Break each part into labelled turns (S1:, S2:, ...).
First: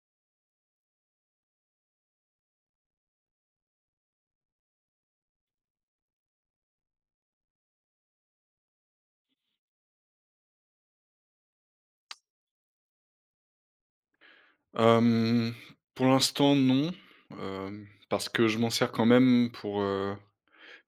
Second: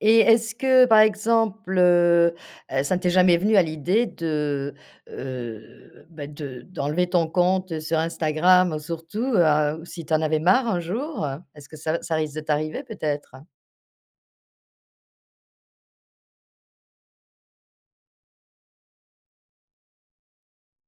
S1: Et est-ce que, par exemple, heu, ça ne t'est jamais venu à l'idée de, heu, bah, de d'enlever ton compte sur Instagram, surtout, heu, si tu en avais marre un jour? Est-ce que ça v ça risque de t'arriver peut-être?
S2: Hem, pour l'instant non, heu, parce que je m'en sers quand même pour, heu,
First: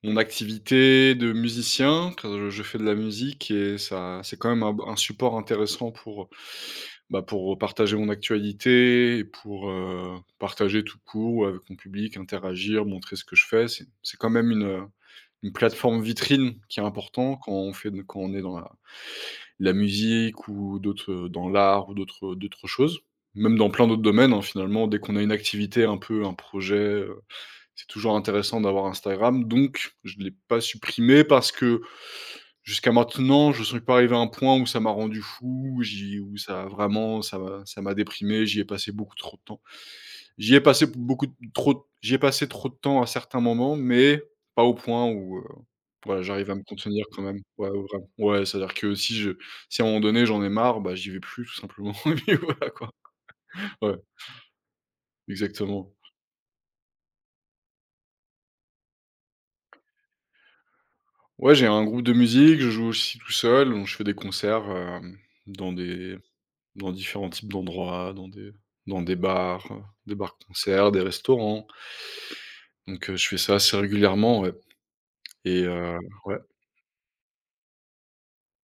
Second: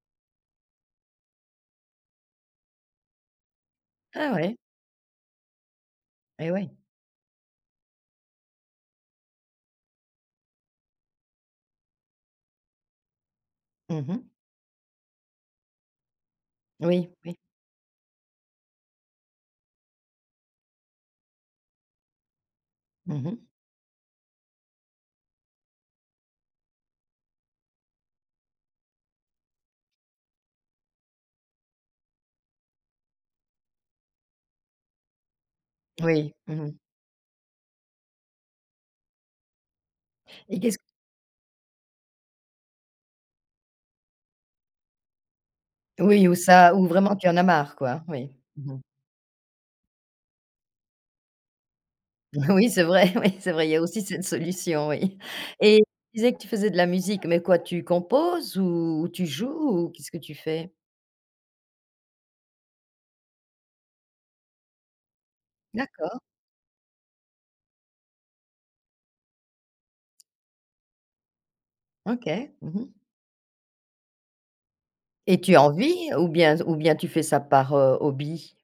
S2: mon activité de musicien, car je fais de la musique et ça
S1: Ah
S2: c'est quand
S1: ouais.
S2: même un b un support intéressant pour,
S1: Eh ouais.
S2: bah, pour partager mon actualité, pour, heu, partager tout court, ou avec mon public, interagir, montrer ce que je fais, c'est
S1: Mmh
S2: c'est
S1: mh.
S2: quand même une, heu, une plateforme vitrine qui est
S1: Oui,
S2: important
S1: oui.
S2: quand on fait de quand on est dans la la musique ou d'autres, heu, dans l'art ou d'autres, heu, d'autres choses.
S1: Mmh mh.
S2: Même dans plein d'autres domaines, hein, finalement dès qu'on a une activité un peu, un projet, heu, c'est toujours intéressant d'avoir Instagram, donc je l'ai pas supprimé parce que jusqu'à maintenant, j'en suis pas arrivé à un point où ça m'a rendu fou, j'y
S1: Oui.
S2: où ça
S1: Mmh
S2: a
S1: mh.
S2: vraiment ça m'a ça m'a déprimé, j'y ai passé beaucoup trop de temps. J'y
S1: Et
S2: ai
S1: qu'est-ce
S2: passé beaucoup trop j'y ai passé trop de temps à certains moments, mais pas au point où, heu voilà,
S1: Oui, ou
S2: j'arrive à me
S1: ça ou
S2: contenir
S1: vraiment
S2: quand
S1: tu en
S2: même,
S1: as
S2: ouais,
S1: marre, quoi,
S2: vraiment
S1: oui.
S2: ouais,
S1: Mmh
S2: c'est-à-dire
S1: mh.
S2: que si je si à un moment donné j'en ai marre, bah, j'y vais plus, tout simplement, et puis
S1: Oui,
S2: voilà,
S1: c'est
S2: quoi.
S1: vrai, oui, c'est vrai, il y a
S2: Ouais.
S1: aussi cette solution, oui. Et
S2: Exactement.
S1: tu disais que tu faisais de la musique, mais quoi, tu composes? Ou tu joues? Ou qu'est-ce que tu fais?
S2: Ouais, j'ai un groupe de musique, je joue aussi tout seul, donc je fais des concerts, hem, dans des
S1: D'accord.
S2: dans différents types d'endroits, dans des dans des bars, des bars-concerts, des restaurants.
S1: OK. Mmh mh.
S2: Donc, heu, je fais ça assez régulièrement, ouais.
S1: Et tu
S2: Et
S1: en
S2: heu
S1: vis ou
S2: ouais?
S1: bien ou bien tu fais ça par, heu, hobby?